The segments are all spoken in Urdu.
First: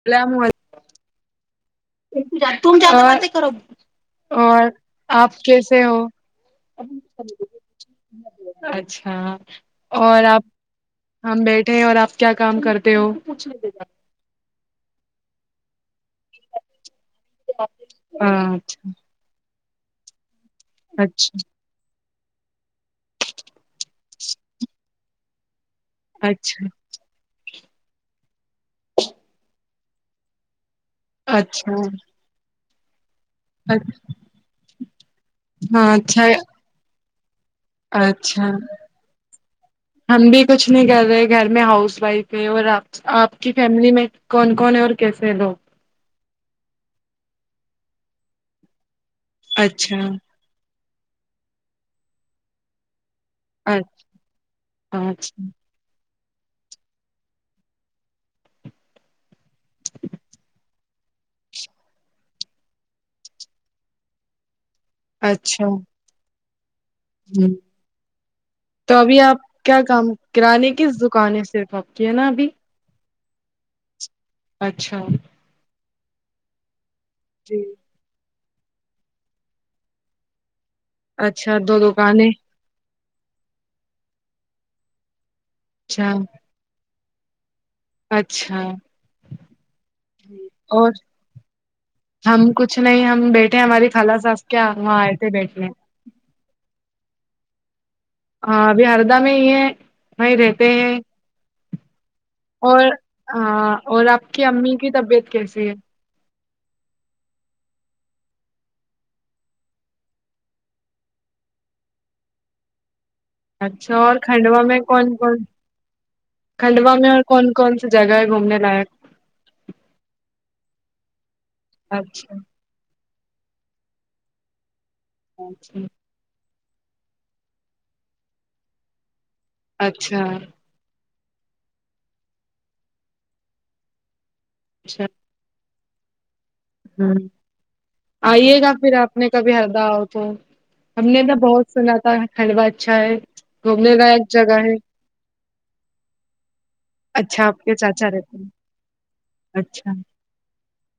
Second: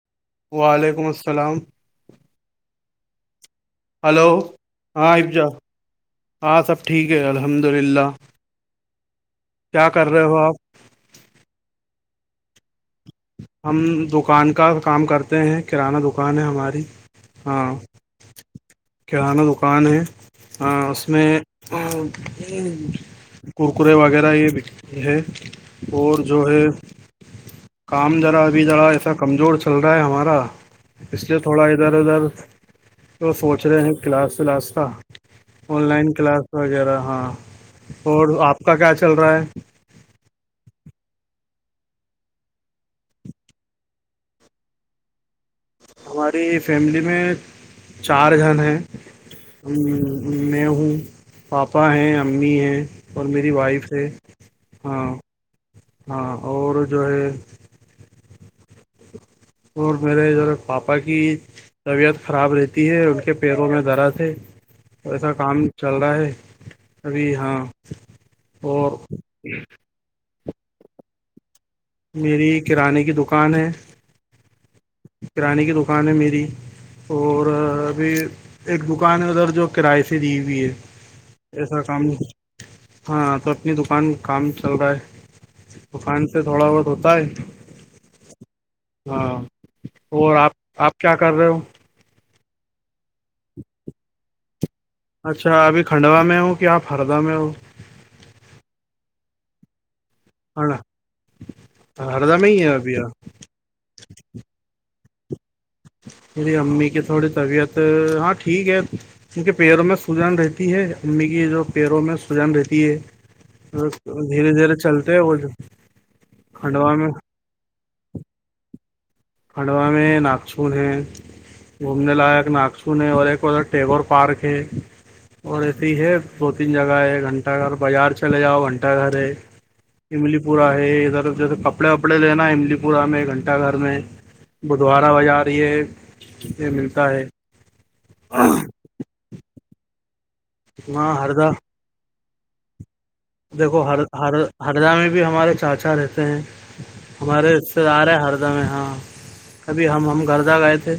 اسلام علیکم وعلیکم السلام [inaudible] ہیلو اور ہاں آپ افجا کیسے ہو ہاں سب ٹھیک ہے الحمد للہ اچھا کیا کر رہے اور ہو آپ ہم بیٹھے ہیں اور آپ کیا کام کرتے ہو ہم دکان کا کام کرتے ہیں کرانہ دکان ہے ہماری ہاں ہممم کرانہ دکان ہے ہاں اس میں اچھا کرکرے وغیرہ یہ بکتے ہے اور جو ہے اچھا کام ذرا ابھی ذرا ایسا کمزور چل رہا ہے ہمارا اس لیے تھوڑا اچھا ادھر ادھر تو سوچ رہے ہیں کلاس ولاس کا آن ہاں لائن اچھا کلاس وغیرہ ہاں اور اچھا آپ کا کیا چل رہا ہے ہم بھی کچھ نہیں کر رہے گھر میں ہاؤس وائف ہے اور آپ آپ کی فیملی میں کون کون ہے اور کیسے ہیں لوگ ہماری فیملی میں چار جن ہیں اچھا میں ہوں پاپا ہیں امی ہیں اور میری وائف اچھا ہے ہاں اچھا ہاں اور جو ہے اور میرے ادھر پاپا پاپا کی طبیعت خراب رہتی ہے ان کے پیروں میں درد ہے ایسا کام اچھا چل رہا ہے ابھی ہ ہاں تو اور ابھی آپ کیا کام کرے کس دکان ہے صرفپ میری کرانے کی دکان ہے اچھا کرانے کی دکان ہے میری اور جی اھی ایک دکان ہے ادھر جو کراائے سے دی ہوئی ہے اچھا دو ایسا کام دکانیں نہیں ہاں تو اپنی دکان کام چل رہا ہے اچھا دکان سے تھوڑا وٹ ہوتا ہے اچھا ہاں اور آپ اور آپ کیا کر رہے ہو ہم کچھ نہیں ہم بیٹھے ہماری خال ساز کیا وہاں آئے تھے اچھا بیٹھنے ابھی کھنڈوا میں ہوں کیا آپ ہردا میں ہوں ہاں ابھی ہردہ میں ہی ہے وہیں رہتے ہیں ہردہ میں ہی ہے اور ابھی ہاں اور آپ کی امی کی طبیعت کیسی ہے میری امی کے تھوڑی طبیعت ہاں ٹھیک ہے کیونک کے پیروں میں سجان رہتی ہے امی کی جو پیروں میں سجان رہتی ہے اچھا اور دھیرے کھڈوا دھیرے میں کون چلتے ہیں. وہ کون کھڈوا میں اور کون کون سی جگہ ہے گھومنے لائق کھڈوا میں نااکسن ہے گھومنے اچھا لائق ناگسن سنے اور ایک اور ٹیگور پارک ہے اور اچھا ایسے ہی ہے دو تین جگہ ہے گھنٹہ گھر بازار چلے جاؤ گھنٹہ گھر ہے اچھا املی پورہ ہے ادھر جیسے کپڑے وپڑے لینا املی پوراہ میں گھنٹہ گھر میں اچھا بدوارہ باز رہ ہے یہ ملتا ہوں ہے آئیے گا پھر آپ نے کبھی ہردا آؤ تو ہم وہاں نے تو ہردا بہت سناتا خلوا اچھا ہے دیکھو گھومنے ہر لائق ہر جگہ ہے ہردہ میں بھی ہمارے چاچا رہتے ہیں اچھا ہمارے آپ کے حصتے آ چاچا رہے ہے رہتے ہیں ہردا میں ہاں کبھی اچھا ہم ہم گردہ گئے تھے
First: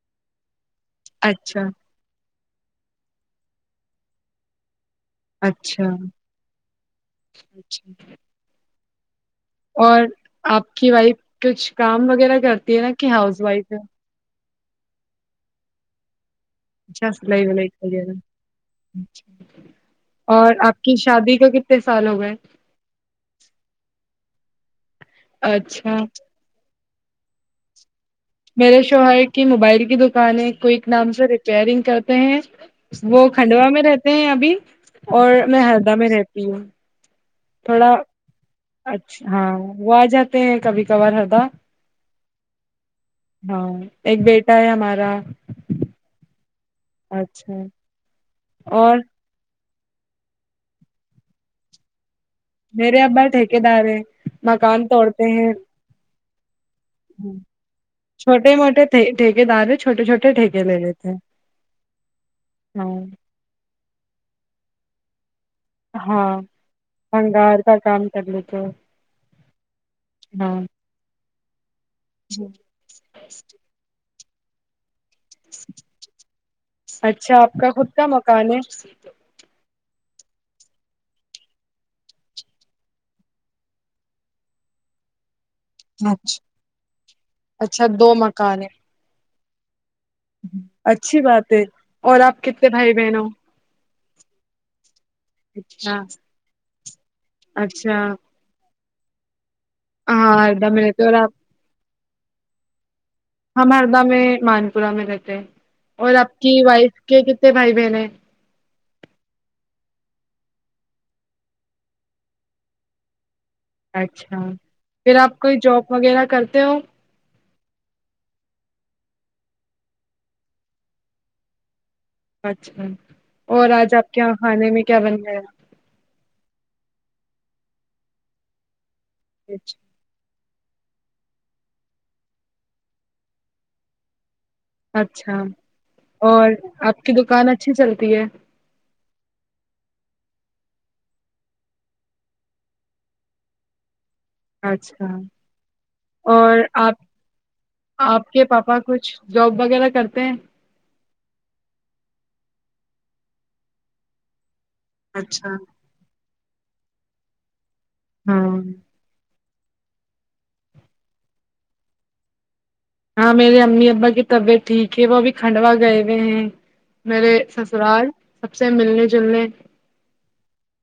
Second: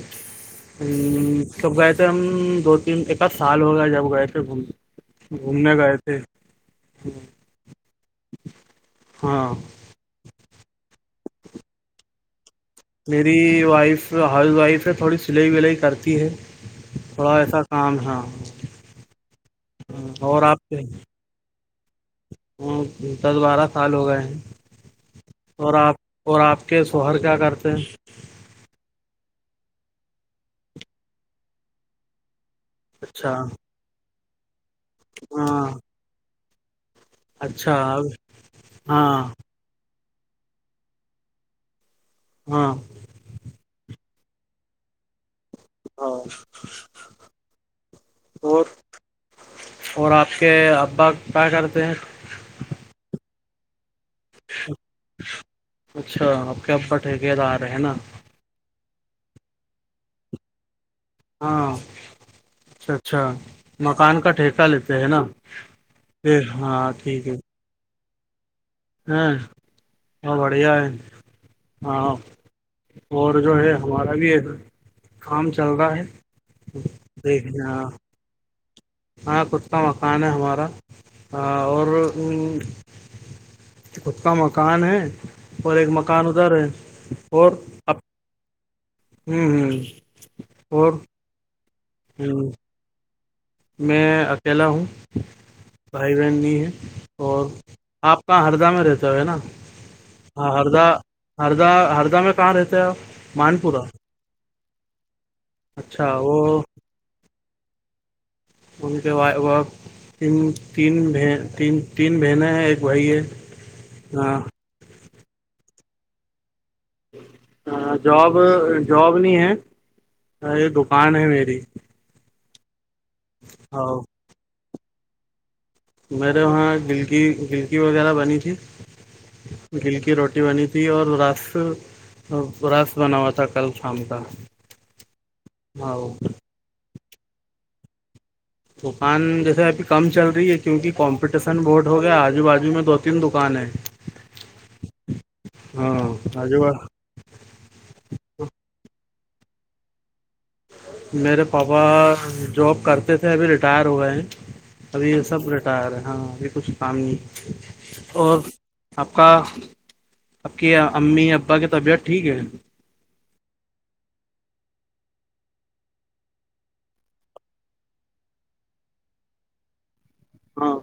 ہ اچھا سب گئے تھے ہم دو تین ایک آدھ سال ہو گئے جب گئے تھے گوم گھومنے اچھا گئے تھے اچھا [unintelligible] ہاں اور آپ کی وائف کچھ کام وغیرہ کرتی ہے نا کہ ہاؤس وائف ہے ہاؤس وائف ہے تھوڑی سلائی ولائی کرتی ہے اچھا تھوڑا سلائی ایسا ولائی کام وغیرہ ہے اور آپ کی شادی کا کتنا سالوں [unintelligible] ہ دس بارہ سال ہو گئے ہیں اور آپ اچھا اور آپ کے سہر کیا کرتے ہیں میرے شوہر کی موبائل کی دکانیں کوئک نام سے ریپئرنگ کرتے ہیں وہ اچھا کھنڈوا میں رہتے ہیں ابھی اور میں ہاں ہردا میں رہتی ہوں اچھا تھوڑا اچھا ہاں وہ آ جاتے ہیں کبھی کبھار ہردا ہاں ہاں ایک بیٹا ہے ہمارا ہاں اچھا اور اور آپ کے ابا کیا کرتے ہیں میرے ابا ٹھیک دار ہے مکان توڑتے ہیں اچھا آپ کیا اب ٹھیکےد آ رہے ہیں نا چھوٹے موٹے ٹھیکے دار چھوٹے چھوٹے ھیکے لیتے ہیں ہاں اچ اچھا ہاں مکان کا ٹھیکہ لیتے ہیں نا ہاں ہاں ٹھیک ہے بنگار کا کام کر لیتے ہاں وہ ہاں بڑھیا ہے آاں اور جو ہے ہمارا بھی ہے کام چل رہا اچھا دیکھ آپ کا ہاں خود کا مکان ہے ہاں خود کا مکان ہے ہمارا اور خود کا مکان ہے اور ایک مکان ادھر ہے اور س اب دو مکان ہے ہوں ہوں اور اچھی بات ہے اور آپ ہوں کتنے بھائی بہن ہو میں اکیلا ہوں اچھا بھائی بہن ہے اور اچھا آپ کہاں ہردہ میں رہتا ہو ہے نا ہاں ہردا ہردہ میں رہتے اور آپ ہردہ ہردہ میں کہاں رہتے ہیں آپ مان ہم پورا ہردا میں مانپورہ میں رہتے اور آپ کی وائف کے کتنے بھائی بہن ہیں ان کے تین تین بہنیں ہیں ایک بھائی ہے اچھا ہاں پھر آپ کوئی جاب وغیرہ کرتے ہو ہ جاب جاب نہیں ہے یہ دکان ہے میری اچھا اور ہاں آج آپ کے یہاں کھانے میں کیا بن گیا گا میرے وہاں گلک گلکی وغیرہ بنی تھی گل کی روٹی بنی تھی تھی اور رس رس بنا ہوا تھا کل شام کا اچھا ہاں اور آپ کی دکان اچھی چلتی ہے دکان جیسے ابھی کم چل رہی ہے کیونکہ کمپٹیشن بہڈ ہو گیا آجو بازو میں دو تین دکان ہے اچھا اور آجو آپ آپ کے پاپا کچھ جاب وغیرہ کرتے ہیں میرے پاپا جاب کرتے تھے ابھی ریٹائر ہوئے ہیں ابھی یہ سب اچھا ریٹائر ہے ہاں ابھی کچھ کام نہیں اور ہاں آپ کا آپ کی امی ابا کی طبیعت ٹھیک ہے ہاں میرے امی ابا کی طبیعت ٹھیک ہے وہ ابھی کھنڈوا گئے ہوئے ہیں میرے سسرال سب سے ملنے جلنے ہاں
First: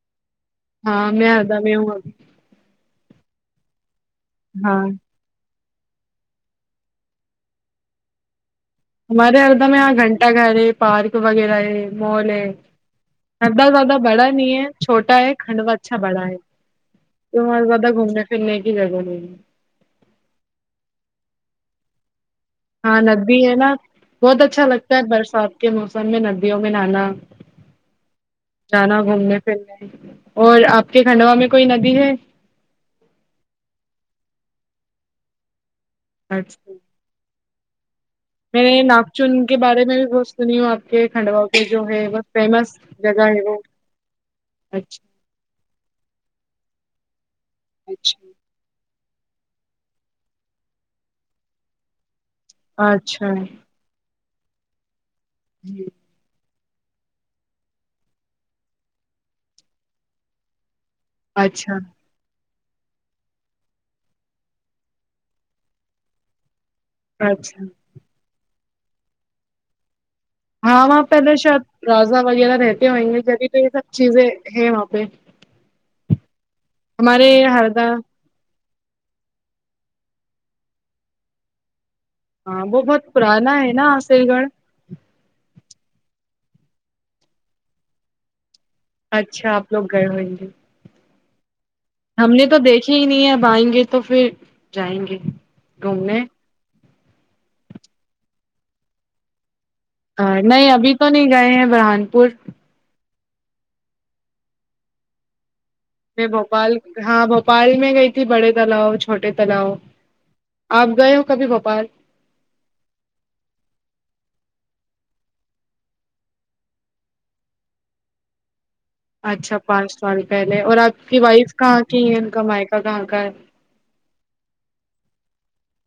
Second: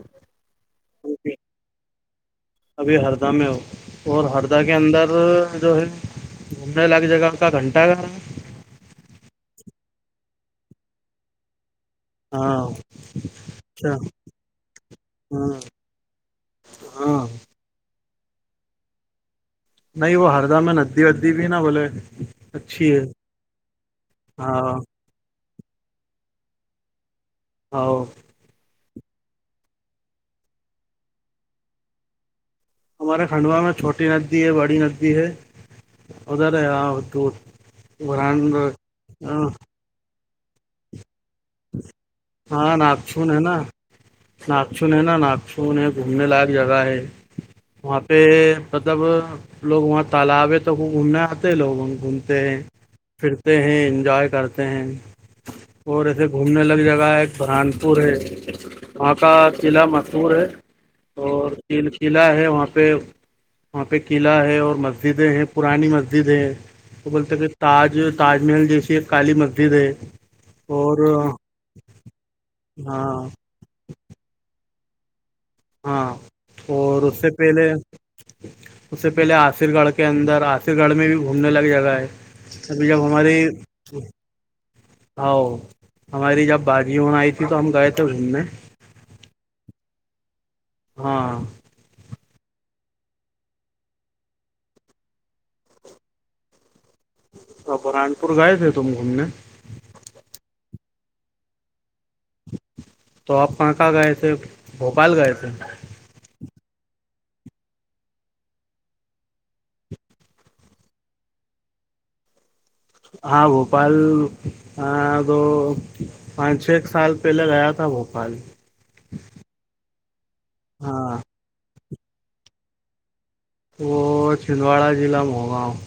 ہاں میں ادا میں ہ آ ابھی ہردہ میں ہو اور ہردہ کے ہاں اندر جو ہے گھومنے لگ جگہ کا گھنٹہ کا ہمارے ہردہ میں یہاں گھنٹہ گھر ہے پارک وغیرہ ہے مول ہے ہاں ادا اچھا زیادہ بڑا نہیں ہے چھوٹا ہے ہاں کھنڈوا اچھا بڑا ہے ہاں تمہ اور زیادہ گھومنے پھرنے کی جگہ نہیں ہے نہیں وہ ہردہ میں ندی ودی بھی نہا بولے اچھی ہاں ہے ندی ہے نا بہت اچھا ہاں لگتا ہے برسات کے موسم میں ندیوں میں نہانا [unintelligible] ا جانا گھومنے پھرنے اور آپ کے کھنڈوا میں کوئی ندی ہے ہمارے کھنڈوا میں چھوٹی ندی ہے بڑی ندی ہے ادھر ہے اچھا، یہاں دور بران میں نے ناگ چن کے بارے میں بھی بت سنی ہوں آپ کے کھنڈ باؤ جو ہے بت ہاں فیمس جگہ ناگچھن ہے نا وہچ انہیں گھومنے لائق جگہ ہے وہاں پہ اچھا م جب لوگ وہاں تالاب ہے تو وہ گھومنے آتے لوگ وہ گ ہیں اچھا پھرتے ہیں انجوائے کرتے ہیں جی [inaudible] اور ایے گھومنے لگی جگہ ہے ایک برہان پور ہے وہاں کا قلعہ مشہور ہے اور اچھا تین قلعہ ہے وہاں پہ وہاں پہ قلعہ ہے اور مسجدیں ہیں پرانی مسجدیں ہیں وہ بولتے کہ اچھا تاج تاج محل جیسی ایک کالی مسجد ہے ہاں وہاں اور پہلے شاید رضہ وغیرہ رہتے ہوئیں گے ہاں جبھی تو یہ سب چیزیں ہیں وہاں پہ ہاں اور اس سے ہمارے پہلے ہردا اس سے پہلے آصر گڑھ کے اندر آصر گڑھ میں بھی گھومنے ل جگہ ہے ہاں وہ ابھی بہت جب پرانا ہے نا عصل گڑھ ہ ہماری جب بازی ہو آئی تھی تو ہم گئے تھے گومنے اچھا آپ لوگ گئے ہوئیں گے ہاں [inaudible] ہم نے تو دیکھے ہی نہیں ہے اب آئیں گے تو پھر جائیں گے گھومنے ہ بران پور گائےئے تھ تم گھومنے نہیں ابھی تو نہیں گئے ہیں برہان پور تو آپ کہاں کہاں گئے تھے بھوپال گائے تھے میں بھوپال ہاں بھوپال میں گئی تھی بڑے تالؤ چھوٹے تالؤ آپ گئے ہو کبھی بھپال ہاں بھوپال ہاں تو پانچ چھ ایک سال پہلے گیا تھا بھوپال اچھا پانچ سال پہلے اور آپ ہاں کی وائف کہاں کی ہے ان کا مائیکا کہاں کا ہے وہ چھندواڑا ضلع م ہوگاؤ [unintelligible]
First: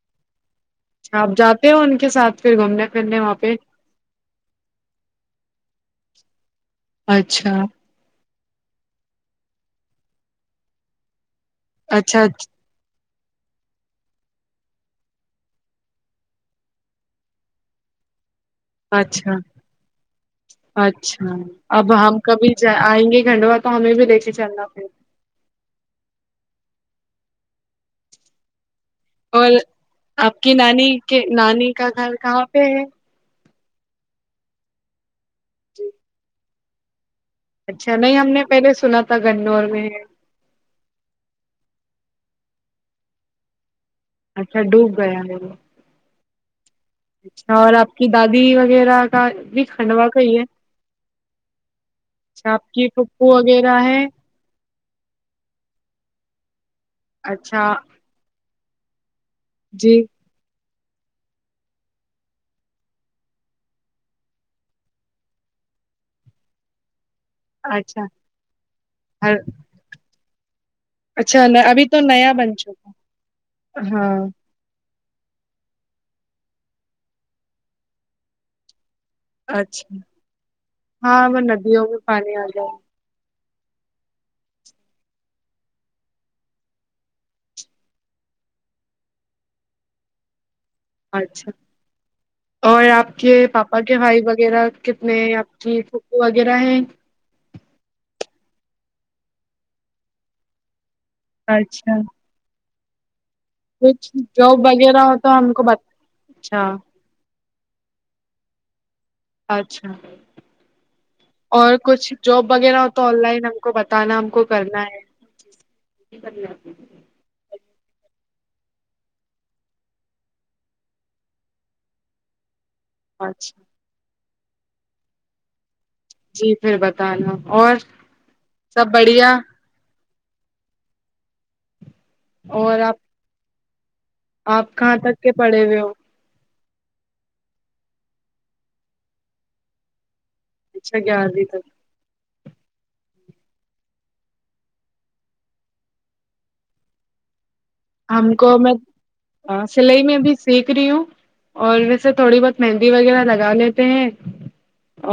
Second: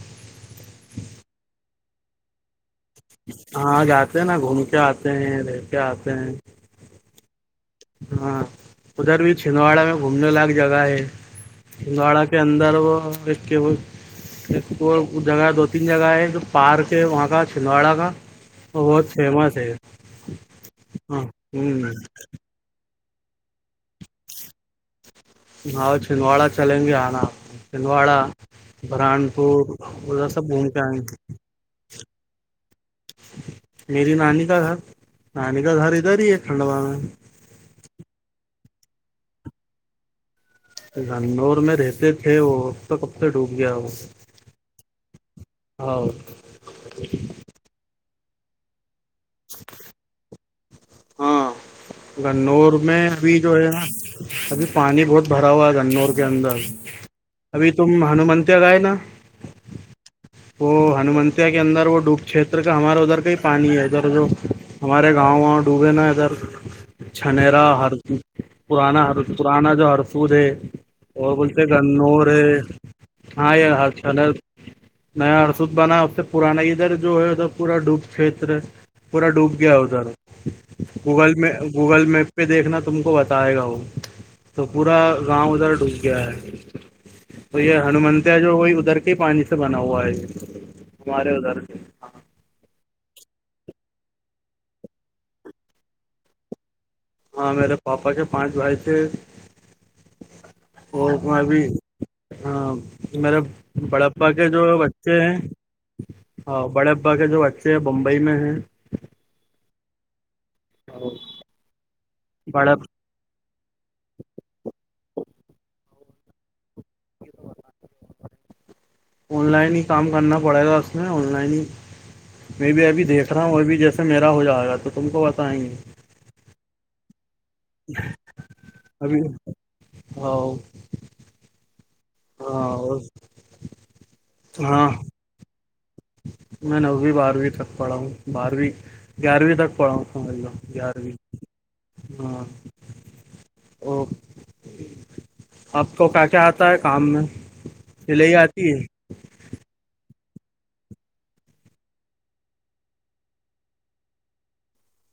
اچ آپ جاتے ہو ان کے ساتھ پھر گھومنے پھرنے وہاں پہ ہاں جاتے ہیں نا گھوم کے آتے ہیں رہ کے آتے ہیں اچھا ہاں ادھر بھی چھندواڑا میں گھومنے لائق جگہ ہے پگاڑا اچھا کے اندر وہ ایک وہ ایک تو جگہ دو تین جگہ ہے جو پارک ہے وہاں کا چھندواڑا کا اور بہت اچھا فیمس ہے ہاں ہ ج آئیں گے گھنڈوا تو ہمیں بھی لے کے چلنا پھر ہؤ چھندواڑا چلیں گے آنا چھندواڑا بران اور پور وہ آپ سب کی گھوم کے نانی آئیں نانی کا گھر کہاں پہ ہے میری نانی کا گھر نانی کا گھر ادھر ہی ہے ٹھنڈ با میں اچھا نہیں ہم نے پہلے سنا تھا گنور میں لنور میں رہتے تھے وہ تو کب سے ڈوب گیا وہ اچھا ڈوب گیا ہے وہ ہاں اچ اور آپ کی دادی وغیرہ کا بھی کنڈ وا کائی ہے ہاں اچ چ آپ گنور کی میں ٹوپو ابھی جو وغیرہ نا ہے ابھی پانی بہت بھرا ہوا ہے گنور کے اندر اچھا ابھی تم ہنومنتیا گئے نا جی وہ ہنومتیا کے اندر وہ ڈوب چھیتر کا ہمارا ادھر کا ہی پانی ہے ادھر جو ہمارے گاؤں گاؤں ڈوبے نا ادھر چھنرا ہر اچھا پرانا ہر پرانا جو ہرسود ہے اور اچھا بولتے ن- ابھی تو کنور نیا ہے بن چکا ہاں یہ ہر ہاں چلر نیا ارسود بنا ا پرانا ادھر جو ہے ادھر پورا ڈوب چھیتر پورا ڈوب گیا اچھا ادھر ہاں گوگل وہ میں ندیوں گوگل میپ پانی پہ آ جائے دیکھنا تو تم کو بتائے گا وہ تو پورا گاؤں ادھر ڈوب گیا ہے تو یہ ہنومنتیا جو وہئی ادھر کے پانی سے بنا ہوا ہے یہ اچھا اور آپ کے پاپا کے بھائی وغیرہ کتنے ہیں آپ کی پھوپو وغیرہ ہیں ہاں میرے پاپا کے پانچ بھائی تھے اور ا بھی اچھا ہاں میرے کچھ بڑپا کے جو جاب وغیرہ ہو بچے تو ہم کو بتا ہیں اچھا بڑے [unintelligible] ا کے جو اچھے ہیں بمبئی میں ہیں اچھا اور اور کچھ جاب بڑا وغیرہ تو آن لائن ہم کو بتانا ہم کو کرنا ہے کرنیتی آن لائن ہی کام کرنا پڑے گا اس میں آن لائن ہی میں بھی ابھی دیکھ رہا ہوں اچھا اوربھی جس سے میرا ہو جائے گا تو تم کو بتائیں گے جی پھر بتانا اور سب بڑھیا ہ [unintelligible] اور آپ آپ ہاں کہاں تک کے پڑے ہوئے ہو میں نوویں بارہویں تک پڑھا ہوں بارہویں گیارہویں تک پڑھا ہوں سمجھ ل اچھا یارویں گیارہویں تک ہاں اوک آپ کو کیا کیا آتا ہے کام میں ہم سلئی کو آتی میں ہے سلائی میں بھی سیکھ رہی ہوں اور ویسے تھوڑی بہت مہندی وغیرہ لگا لیتے ہیں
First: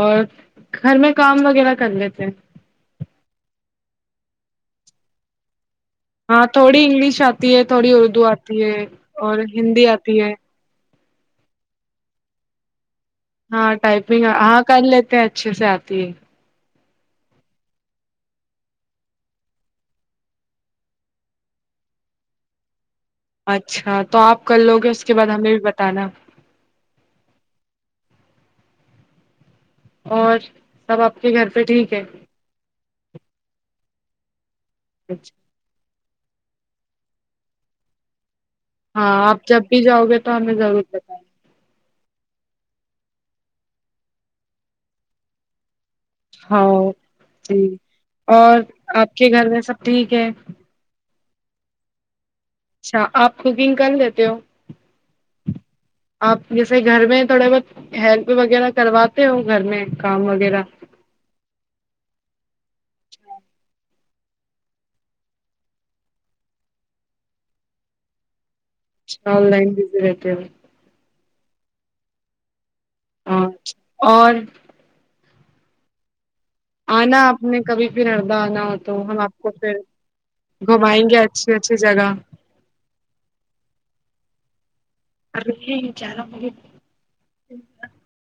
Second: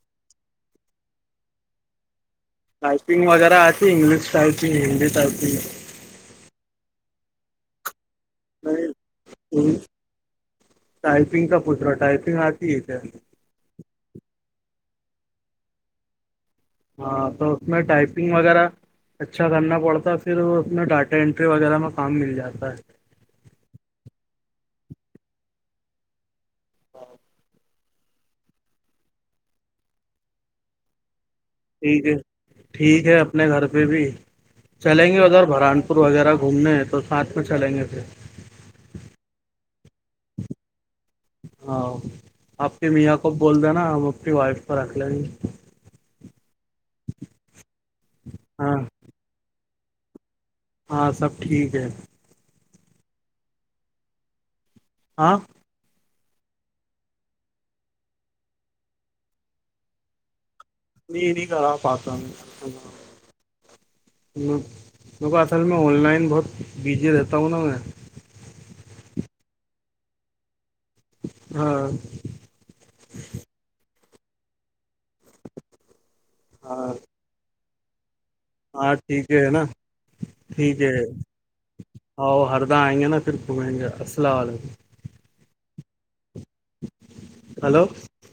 اور گھر میں کام وغیرہ کر لیتے ہیں ٹائپنگ وغیرہ آتی انگلش ٹائپنگ ہندی تٹ آتی ہاں تھوڑی انگلش آتی ہے تھوڑی اردو آتی ہے نہیں اور ہندی آتی ہے ٹائپنگ کا پچ رہا ٹائپنگ آتی ہے کیا ہاں ٹائپنگ ہاں کر لیتے ہیں اچھے سے آتی ہے ہاں تو اس میں ٹائپنگ وغیرہ اچھا کرنا پڑتا ہے پھر اس میں ڈاٹا انٹری وغیرہ میں کام مل جاتا ہے اچھا تو آپ کل لوگے اس کے بعد ہمیں بھی بتانا اور سب آپ کے گھر پہ ٹھیک ہے ٹھیک ہے اپنے گھر پہ بھی چلیں گے ادھر بھران وغیرہ گھومنے ہیں تو ساتھ میں چلیں گے پھر ہاں آپ جب بھی جاؤ گے تو ہمیں ضرور بتائیں گے ہاں آپ کی میاں کو بول دینا ہم اپنی وائف کو رکھ لیں گے ہاں جی اور ہاں آپ کے گھر میں سب ٹھیک ہے ہاں سب ٹھیک ہے اچھا آپ کوکنگ کر لیتے ہو ہاں آپ جیسے گھر میں تھوڑا بہت ہیلپ وغیرہ کرواتے ہو گھر میں کام وغیرہ نہیں نہیں کرا پا ل اصل میں آن لائن بہت بزی رہتا ہوں نا میں آن لائن بزی رہتی ہے ہاں ہاں اور ہاں آنا آپ نے کبھی پھر اردہ آنا ہو تو ہاں ہم ٹھیک آپ کو ہے نا پھر ٹھیک ہے گھمائیں گے اچھی اچھی جگہ آؤ ہردہ آئیں گے نا پھر گھومیں گے السلام علیکم ارے چارا ہو ہلو